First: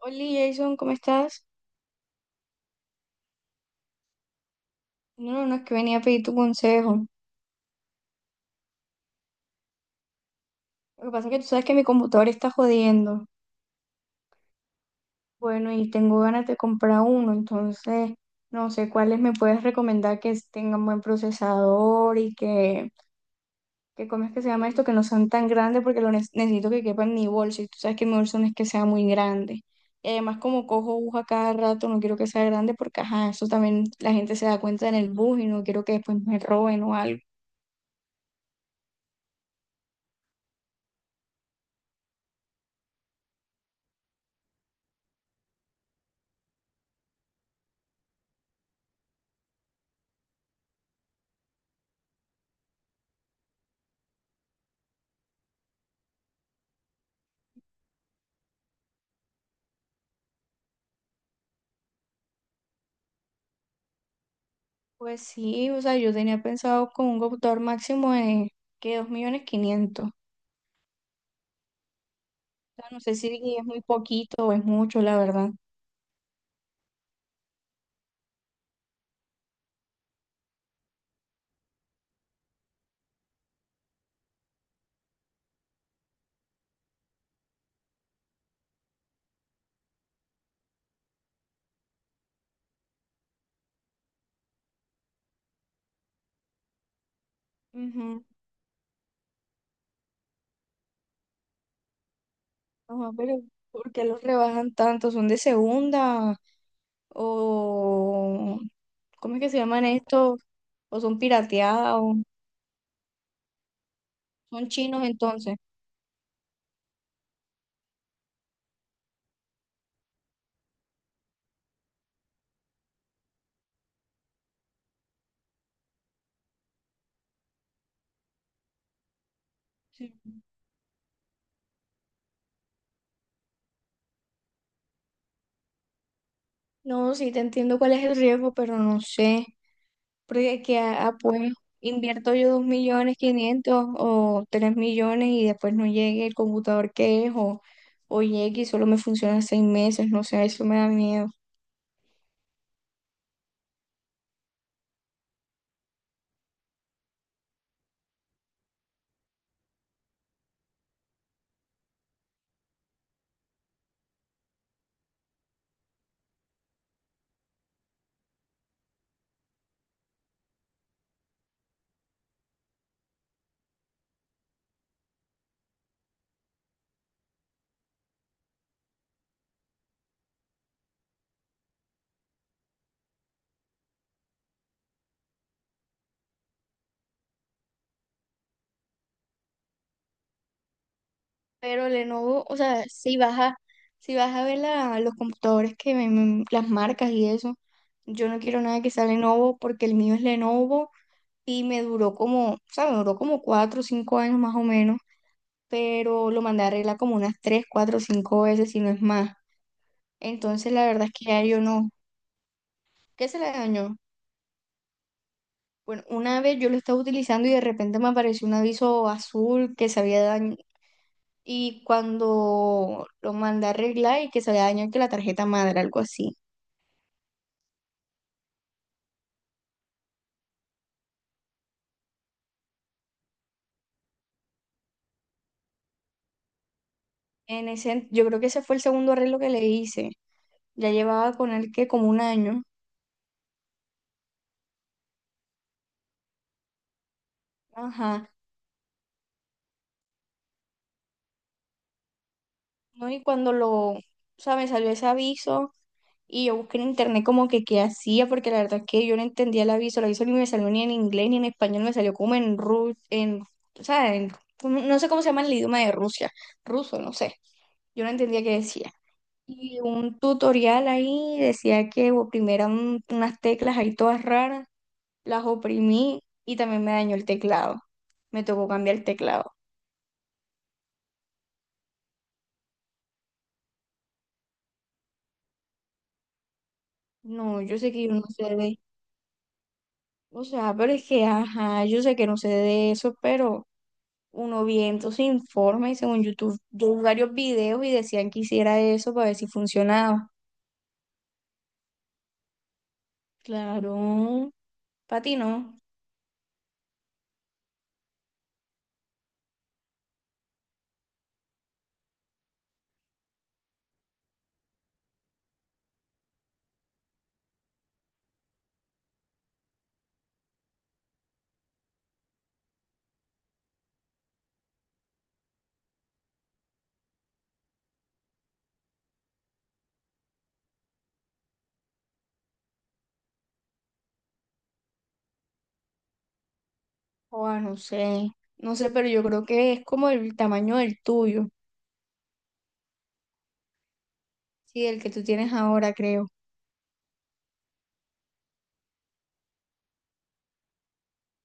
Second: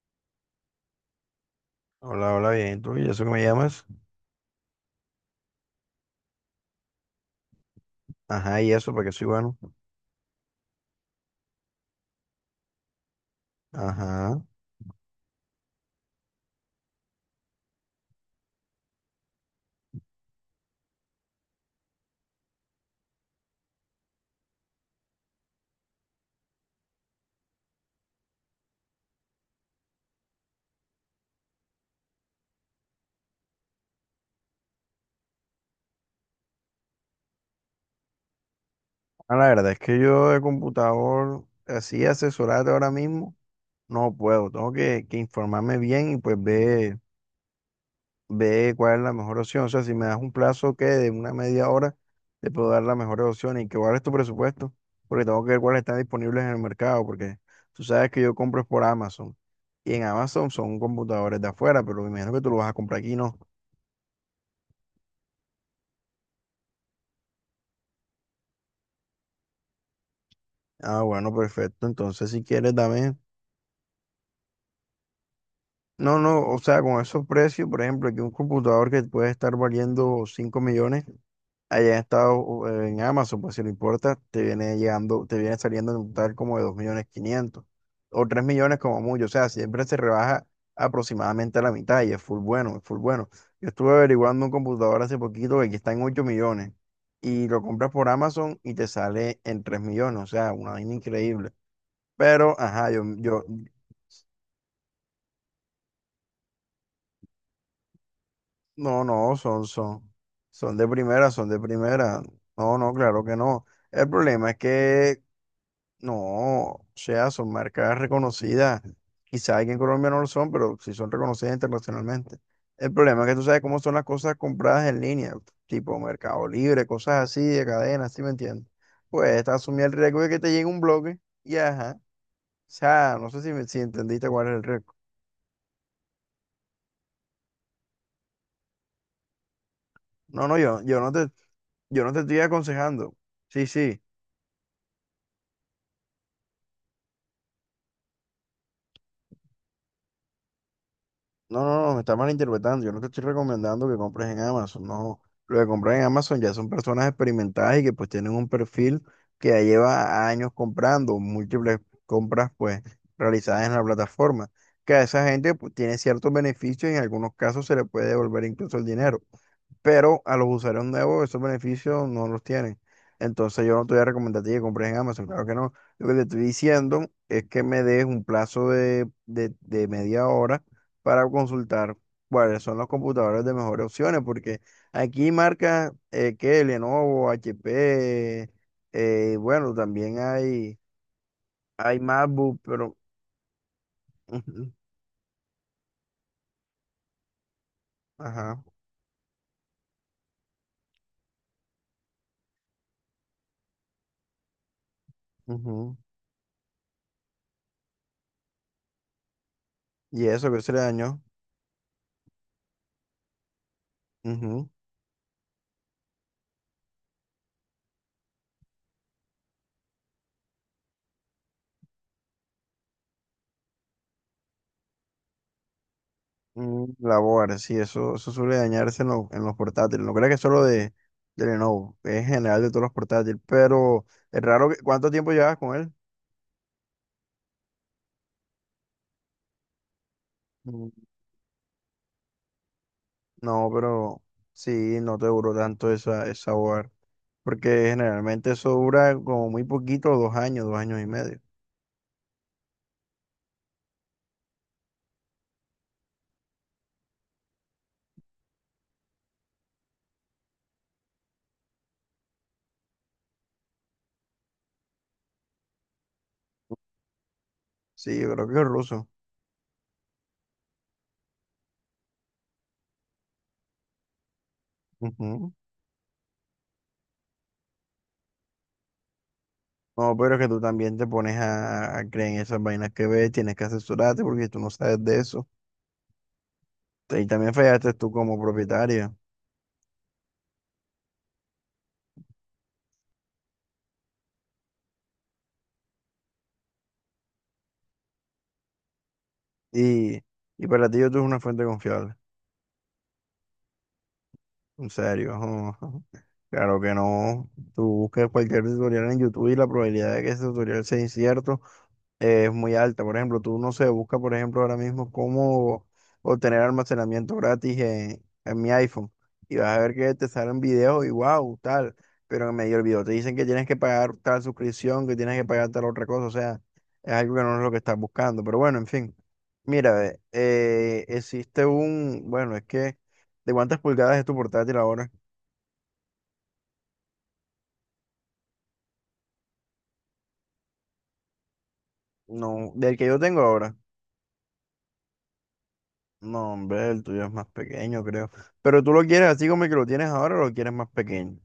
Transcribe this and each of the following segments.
Hola Jason, ¿cómo estás? Hola, hola, bien, ¿tú? ¿Y eso que me llamas? No, no, no, es que venía a pedir tu consejo. Ajá, y eso, porque soy bueno. Lo que pasa es que tú sabes que mi computador está jodiendo. Ajá. Bueno, y tengo ganas de comprar uno, entonces no sé cuáles me puedes recomendar que tengan buen procesador y que ¿cómo es que se llama esto? Que no sean tan grandes porque lo necesito que quepa en mi bolso. Y tú sabes que mi bolso no es que sea muy grande. Y además como cojo bus a cada rato, no quiero que sea grande porque, ajá, eso también la gente se da cuenta en el bus y no quiero que después me roben o algo. Ah, la verdad es que yo de computador, así asesorarte ahora mismo, no puedo. Tengo que informarme bien y pues ver cuál es la mejor opción. O sea, si me das un plazo que de una media hora, te puedo dar la mejor opción y que cuál es tu presupuesto, porque tengo que ver cuáles están disponibles en el mercado, porque tú sabes que yo compro es por Amazon. Y en Amazon son computadores de afuera, pero me imagino que tú lo vas a comprar aquí, ¿no? Pues sí, o sea, yo tenía pensado con un computador máximo de que 2.500.000. O Ah, bueno, perfecto. Entonces, si quieres, sea, no sé dame. si es muy poquito o es mucho, la verdad. No, no, o sea, con esos precios, por ejemplo, aquí un computador que puede estar valiendo 5 millones, allá en Estados, en Amazon, pues si lo importas, te viene llegando, te viene saliendo en un total como de 2.500.000 o 3 millones como mucho, o sea, siempre se rebaja aproximadamente a la mitad y es full bueno, es full bueno. Yo estuve averiguando un computador hace poquito que aquí está en 8 millones y lo compras por Ujú. Amazon y te sale en 3 millones, o sea, una vaina increíble. Pero, ajá, Ajá, pero ¿por qué los rebajan tanto? ¿Son de segunda? ¿O No, cómo no, es que se llaman estos? son de ¿O son primera, son de pirateados? primera. No, no, claro que no. El problema es ¿Son chinos que entonces? no, o sea, son marcas reconocidas. Quizá aquí en Colombia no lo son, pero sí son reconocidas internacionalmente. El problema es que tú sabes cómo son las cosas compradas en línea, tipo Mercado Libre, cosas así de cadenas, ¿sí me entiendes? Pues te asumí el Sí. riesgo de que te llegue un bloque y ajá. O sea, no sé si, si entendiste cuál es el riesgo. No, sí te entiendo cuál es el riesgo, pero no sé. No, no, Porque que, ah, pues yo no te invierto estoy yo dos millones aconsejando. Sí, quinientos sí. o tres millones y después no llegue el computador que es o llegue y solo me funciona 6 meses, no sé, eso me da miedo. No, no, no, me está malinterpretando. Yo no te estoy recomendando que compres en Amazon, no. No. Lo que compras en Amazon ya son personas experimentadas y que pues tienen un perfil que ya lleva años comprando, múltiples compras pues realizadas en la plataforma. Que a esa gente pues tiene ciertos beneficios y en algunos casos se le puede devolver incluso el dinero, pero a los usuarios nuevos esos beneficios no los tienen. Entonces yo no te voy a recomendar a ti que compres en Amazon, claro que no. Lo que te estoy diciendo es que me des un plazo de media hora para consultar cuáles son los computadores de mejores opciones, porque aquí marcas que Lenovo, HP, bueno, también Pero hay Lenovo, o MacBook, sea, pero. si vas a ver Ujú. Los computadores que ven, las marcas y eso, yo no quiero Ajá. nada que sea Lenovo porque el mío es Lenovo y me duró como, o sea, me duró como 4 o 5 años más o menos, Ujú. pero lo mandé a arreglar como unas 3, 4, 5 veces, si no es más. Y eso que se Entonces, le la verdad es dañó. que ya yo no. ¿Qué se le dañó? Ujú. Bueno, una vez yo lo estaba utilizando y de repente me apareció un aviso azul que se había dañado. Y cuando lo mandé a arreglar y que se había dañado que la tarjeta madre, algo así. La board, sí, eso suele dañarse en, en los portátiles. No creo que es solo de Lenovo, es en general de todos los portátiles. Pero es raro que, ¿cuánto tiempo llevas con él? En ese, yo creo que ese fue el segundo arreglo que le hice. Mm, Ya llevaba con él que como un año. No, pero sí, no te duró tanto esa board. Porque Ajá. generalmente eso dura como muy poquito, 2 años, 2 años y medio. No, y cuando lo, o sea, me salió ese aviso. Y yo busqué en internet como que qué hacía, porque la verdad es que yo no entendía el aviso ni me salió ni en inglés ni en español, me salió como en ruso, en, o sea, no sé cómo se llama el idioma de Rusia, ruso, no sé, yo no Sí, yo entendía creo qué que es decía. ruso. Y un tutorial ahí decía que oprimiera eran unas teclas ahí todas raras, las Ujú. oprimí y también me dañó el teclado, me tocó cambiar el teclado. No, pero es que tú también te pones a creer en esas vainas que ves, tienes que asesorarte porque tú no sabes de eso. Y también No, yo sé fallaste que tú yo no como sé de, propietario. o sea, pero es que, ajá, yo sé que no sé de eso, pero uno viendo se informa y según YouTube, yo vi varios videos y decían que hiciera eso para ver si Y, funcionaba. y para ti YouTube es una fuente confiable. Claro, En para serio. ti Ajá, no. ajá. Claro que no. Tú buscas cualquier tutorial en YouTube y la probabilidad de que ese tutorial sea incierto, es muy alta. Por ejemplo, tú no sé, busca, por ejemplo, ahora mismo cómo obtener almacenamiento gratis en mi iPhone y vas a ver que te salen videos y wow, tal, pero en medio del video te dicen que tienes que pagar tal suscripción, que tienes que pagar tal otra cosa, o sea, es algo que no es lo que estás buscando, pero bueno, en fin. Mira, ve, existe un, bueno, es que, ¿de cuántas pulgadas es tu portátil ahora? O no sé, no sé, pero yo creo que es como el tamaño del tuyo, No, del que yo tengo ahora. sí, el que tú tienes ahora, creo, No, hombre, el tuyo es más pequeño, creo. Pero tú lo quieres así como el que lo tienes ahora o lo quieres más pequeño.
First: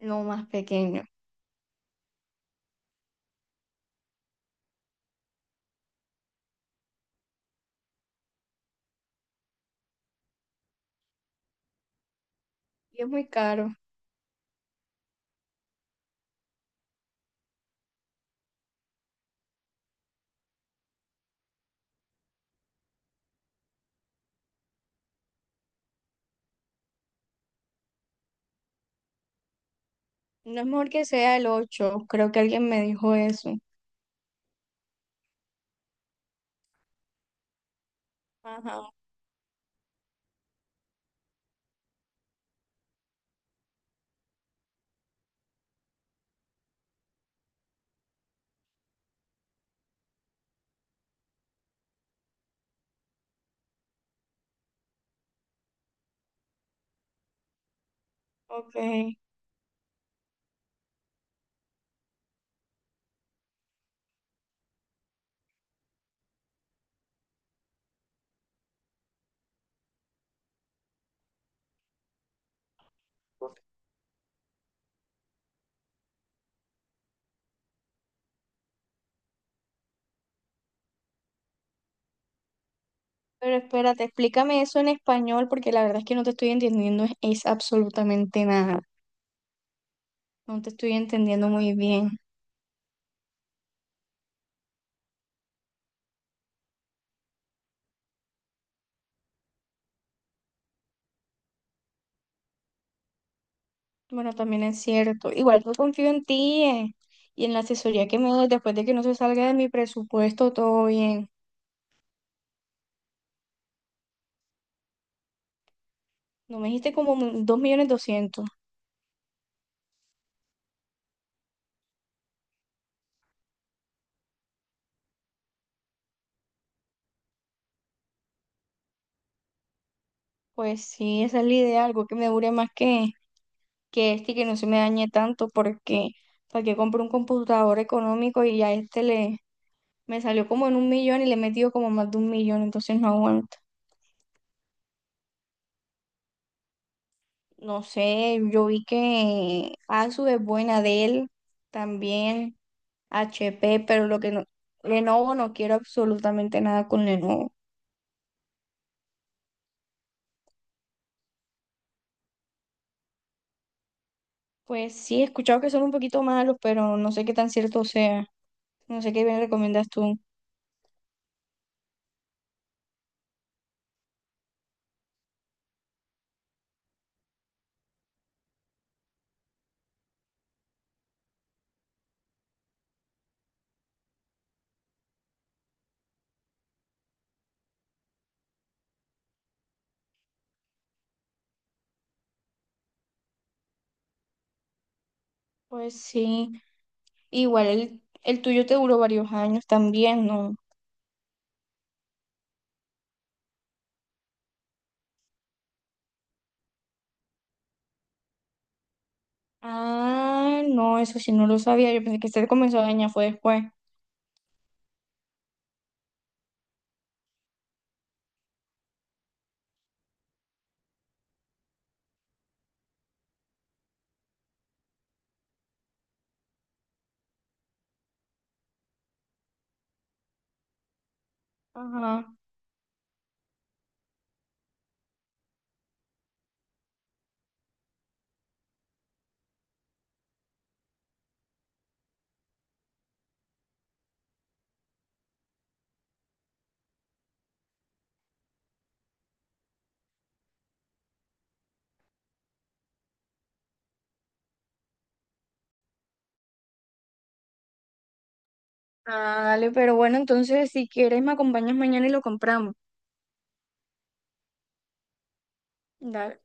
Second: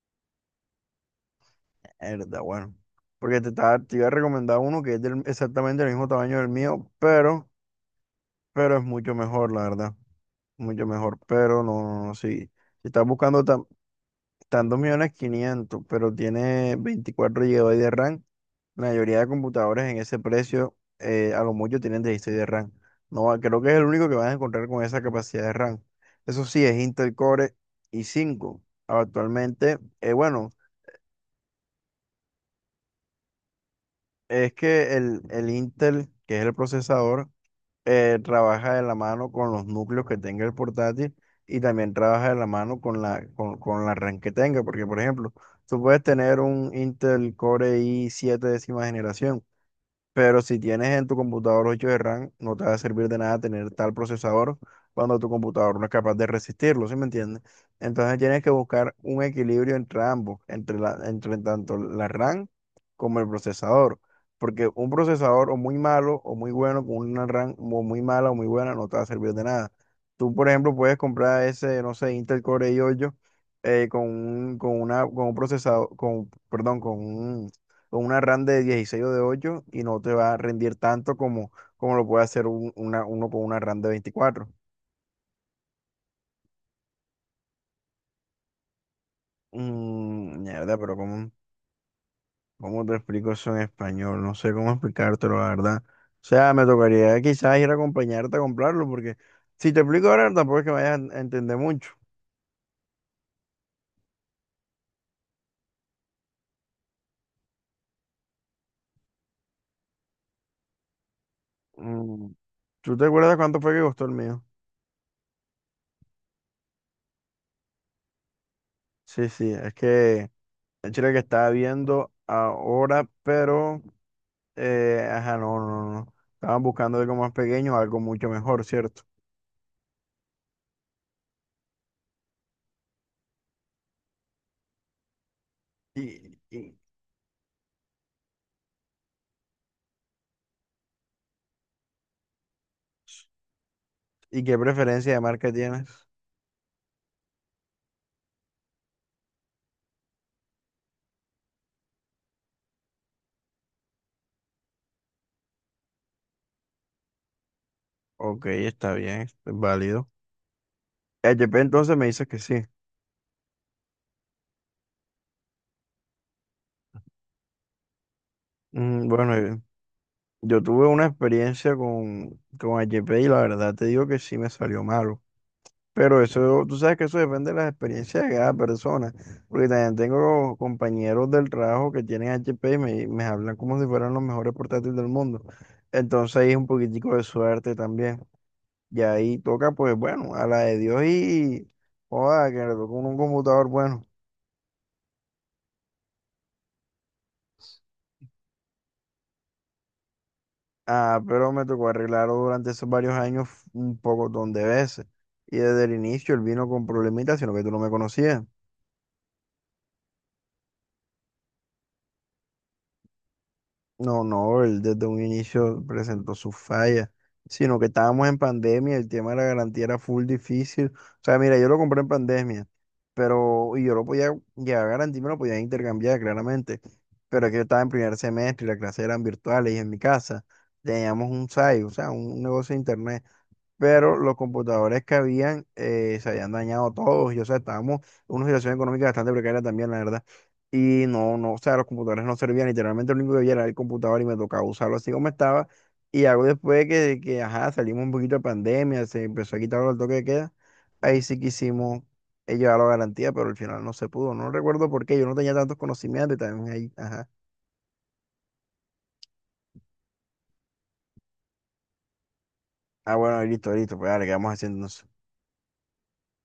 no más pequeño. Verdad, bueno. Porque te iba a recomendar uno que es exactamente el mismo tamaño del mío, pero es mucho mejor, la verdad. Mucho mejor. Pero no, no, no, sí. Si Y estás es muy buscando tan, caro. tan 2.500.000, pero tiene 24 GB de RAM. La mayoría de computadores en ese precio, a lo mucho tienen 16 de RAM. No, creo que es el único que vas a encontrar con esa capacidad de RAM. Eso sí, es Intel Core i5. Actualmente, bueno, No es mejor que sea el 8 creo que alguien me dijo eso. es que el Intel, que es el procesador, trabaja de Ajá, la mano con los núcleos que tenga el portátil y también trabaja de la mano con con la RAM que tenga. Porque, por ejemplo, tú puedes tener un Intel Core i7 décima generación. Pero si tienes en tu computador 8 de RAM, no te va a servir de nada tener tal procesador cuando tu computador no es capaz de resistirlo, ¿sí me entiendes? Entonces tienes que ok. buscar un equilibrio entre ambos, entre entre tanto la RAM como el procesador. Porque un procesador o muy malo o muy bueno con una RAM o muy mala o muy buena no te va a servir de nada. Tú, por ejemplo, puedes comprar ese, no sé, Intel Core i8, con un procesador, perdón, con una RAM de 16 o de 8 y no te va a rendir tanto como lo puede hacer uno con Pero una RAM de espérate, 24. explícame eso en español porque la verdad es que no te estoy entendiendo es absolutamente nada. No te Mierda, estoy pero entendiendo muy bien. cómo te explico eso en español? No sé cómo explicártelo, la verdad. O sea, me tocaría quizás ir a acompañarte a comprarlo, porque si te explico ahora, tampoco es que vayas a entender mucho. Bueno, también es cierto. Igual yo confío en ti, y en la asesoría que me des después de que no se salga de mi presupuesto, todo bien. Mm, ¿Tú te acuerdas cuánto fue que costó el mío? No me dijiste como 2.200.000. Sí, sí, es que el chile que estaba viendo ahora, pero. Ajá, no, no, no. Estaban buscando algo más pequeño, algo mucho mejor, ¿cierto? Pues sí, esa es la idea, algo que me dure más que este y que no se me dañe tanto, porque ¿Y, para que y, compro un computador económico y ya este le me salió como en un millón y le he metido como más de un millón, entonces no aguanto. y qué preferencia de marca tienes? No sé, yo vi que ASUS es buena de él también. HP, pero lo que no, Lenovo no quiero absolutamente nada con Lenovo. Ok, está bien, es válido. HP entonces me dices que sí. Pues sí, he escuchado que son un poquito malos, pero no sé qué tan cierto sea. No Mm, sé qué bueno, me eh, recomiendas tú. yo tuve una experiencia con HP y la verdad te digo que sí me salió malo. Pero eso, tú sabes que eso depende de las experiencias de cada persona. Porque también tengo compañeros del trabajo que tienen HP y me hablan como si fueran los mejores portátiles del mundo. Entonces ahí es un poquitico de suerte también. Y ahí toca, pues bueno, a la de Dios y joda, que le tocó un computador bueno. Pues sí, igual el tuyo te duró varios años también, ¿no? Ah, pero me tocó arreglarlo durante esos varios años un poco de veces. Y desde el inicio él vino con problemitas, sino que tú no me conocías. Ah, no, eso sí no lo sabía. Yo pensé que se comenzó a dañar fue después. No, no, él desde un inicio presentó sus fallas, sino que estábamos en pandemia, el tema de la garantía era full difícil. O sea, mira, yo lo compré en pandemia, pero y yo lo podía, ya garantía me lo podía intercambiar claramente, pero es que yo estaba en primer semestre y las clases eran virtuales y en mi casa teníamos un site, o Ajá. sea, un negocio de internet, pero los computadores que habían, se habían dañado todos y o sea, estábamos en una situación económica bastante precaria también, la verdad. Y no, no, o sea, los computadores no servían, literalmente lo único que había era el computador y me tocaba usarlo así como estaba. Y algo después que, ajá, salimos un poquito de pandemia, se empezó a quitar el toque de queda, ahí sí quisimos, llevarlo a garantía, pero al final no se pudo. No recuerdo por qué, yo no tenía tantos conocimientos y también ahí, ajá. Ah, dale, pero bueno, entonces si quieres me acompañas mañana y lo compramos. Ah, bueno, listo, listo, pues dale, ¿qué vamos haciendo? Dale.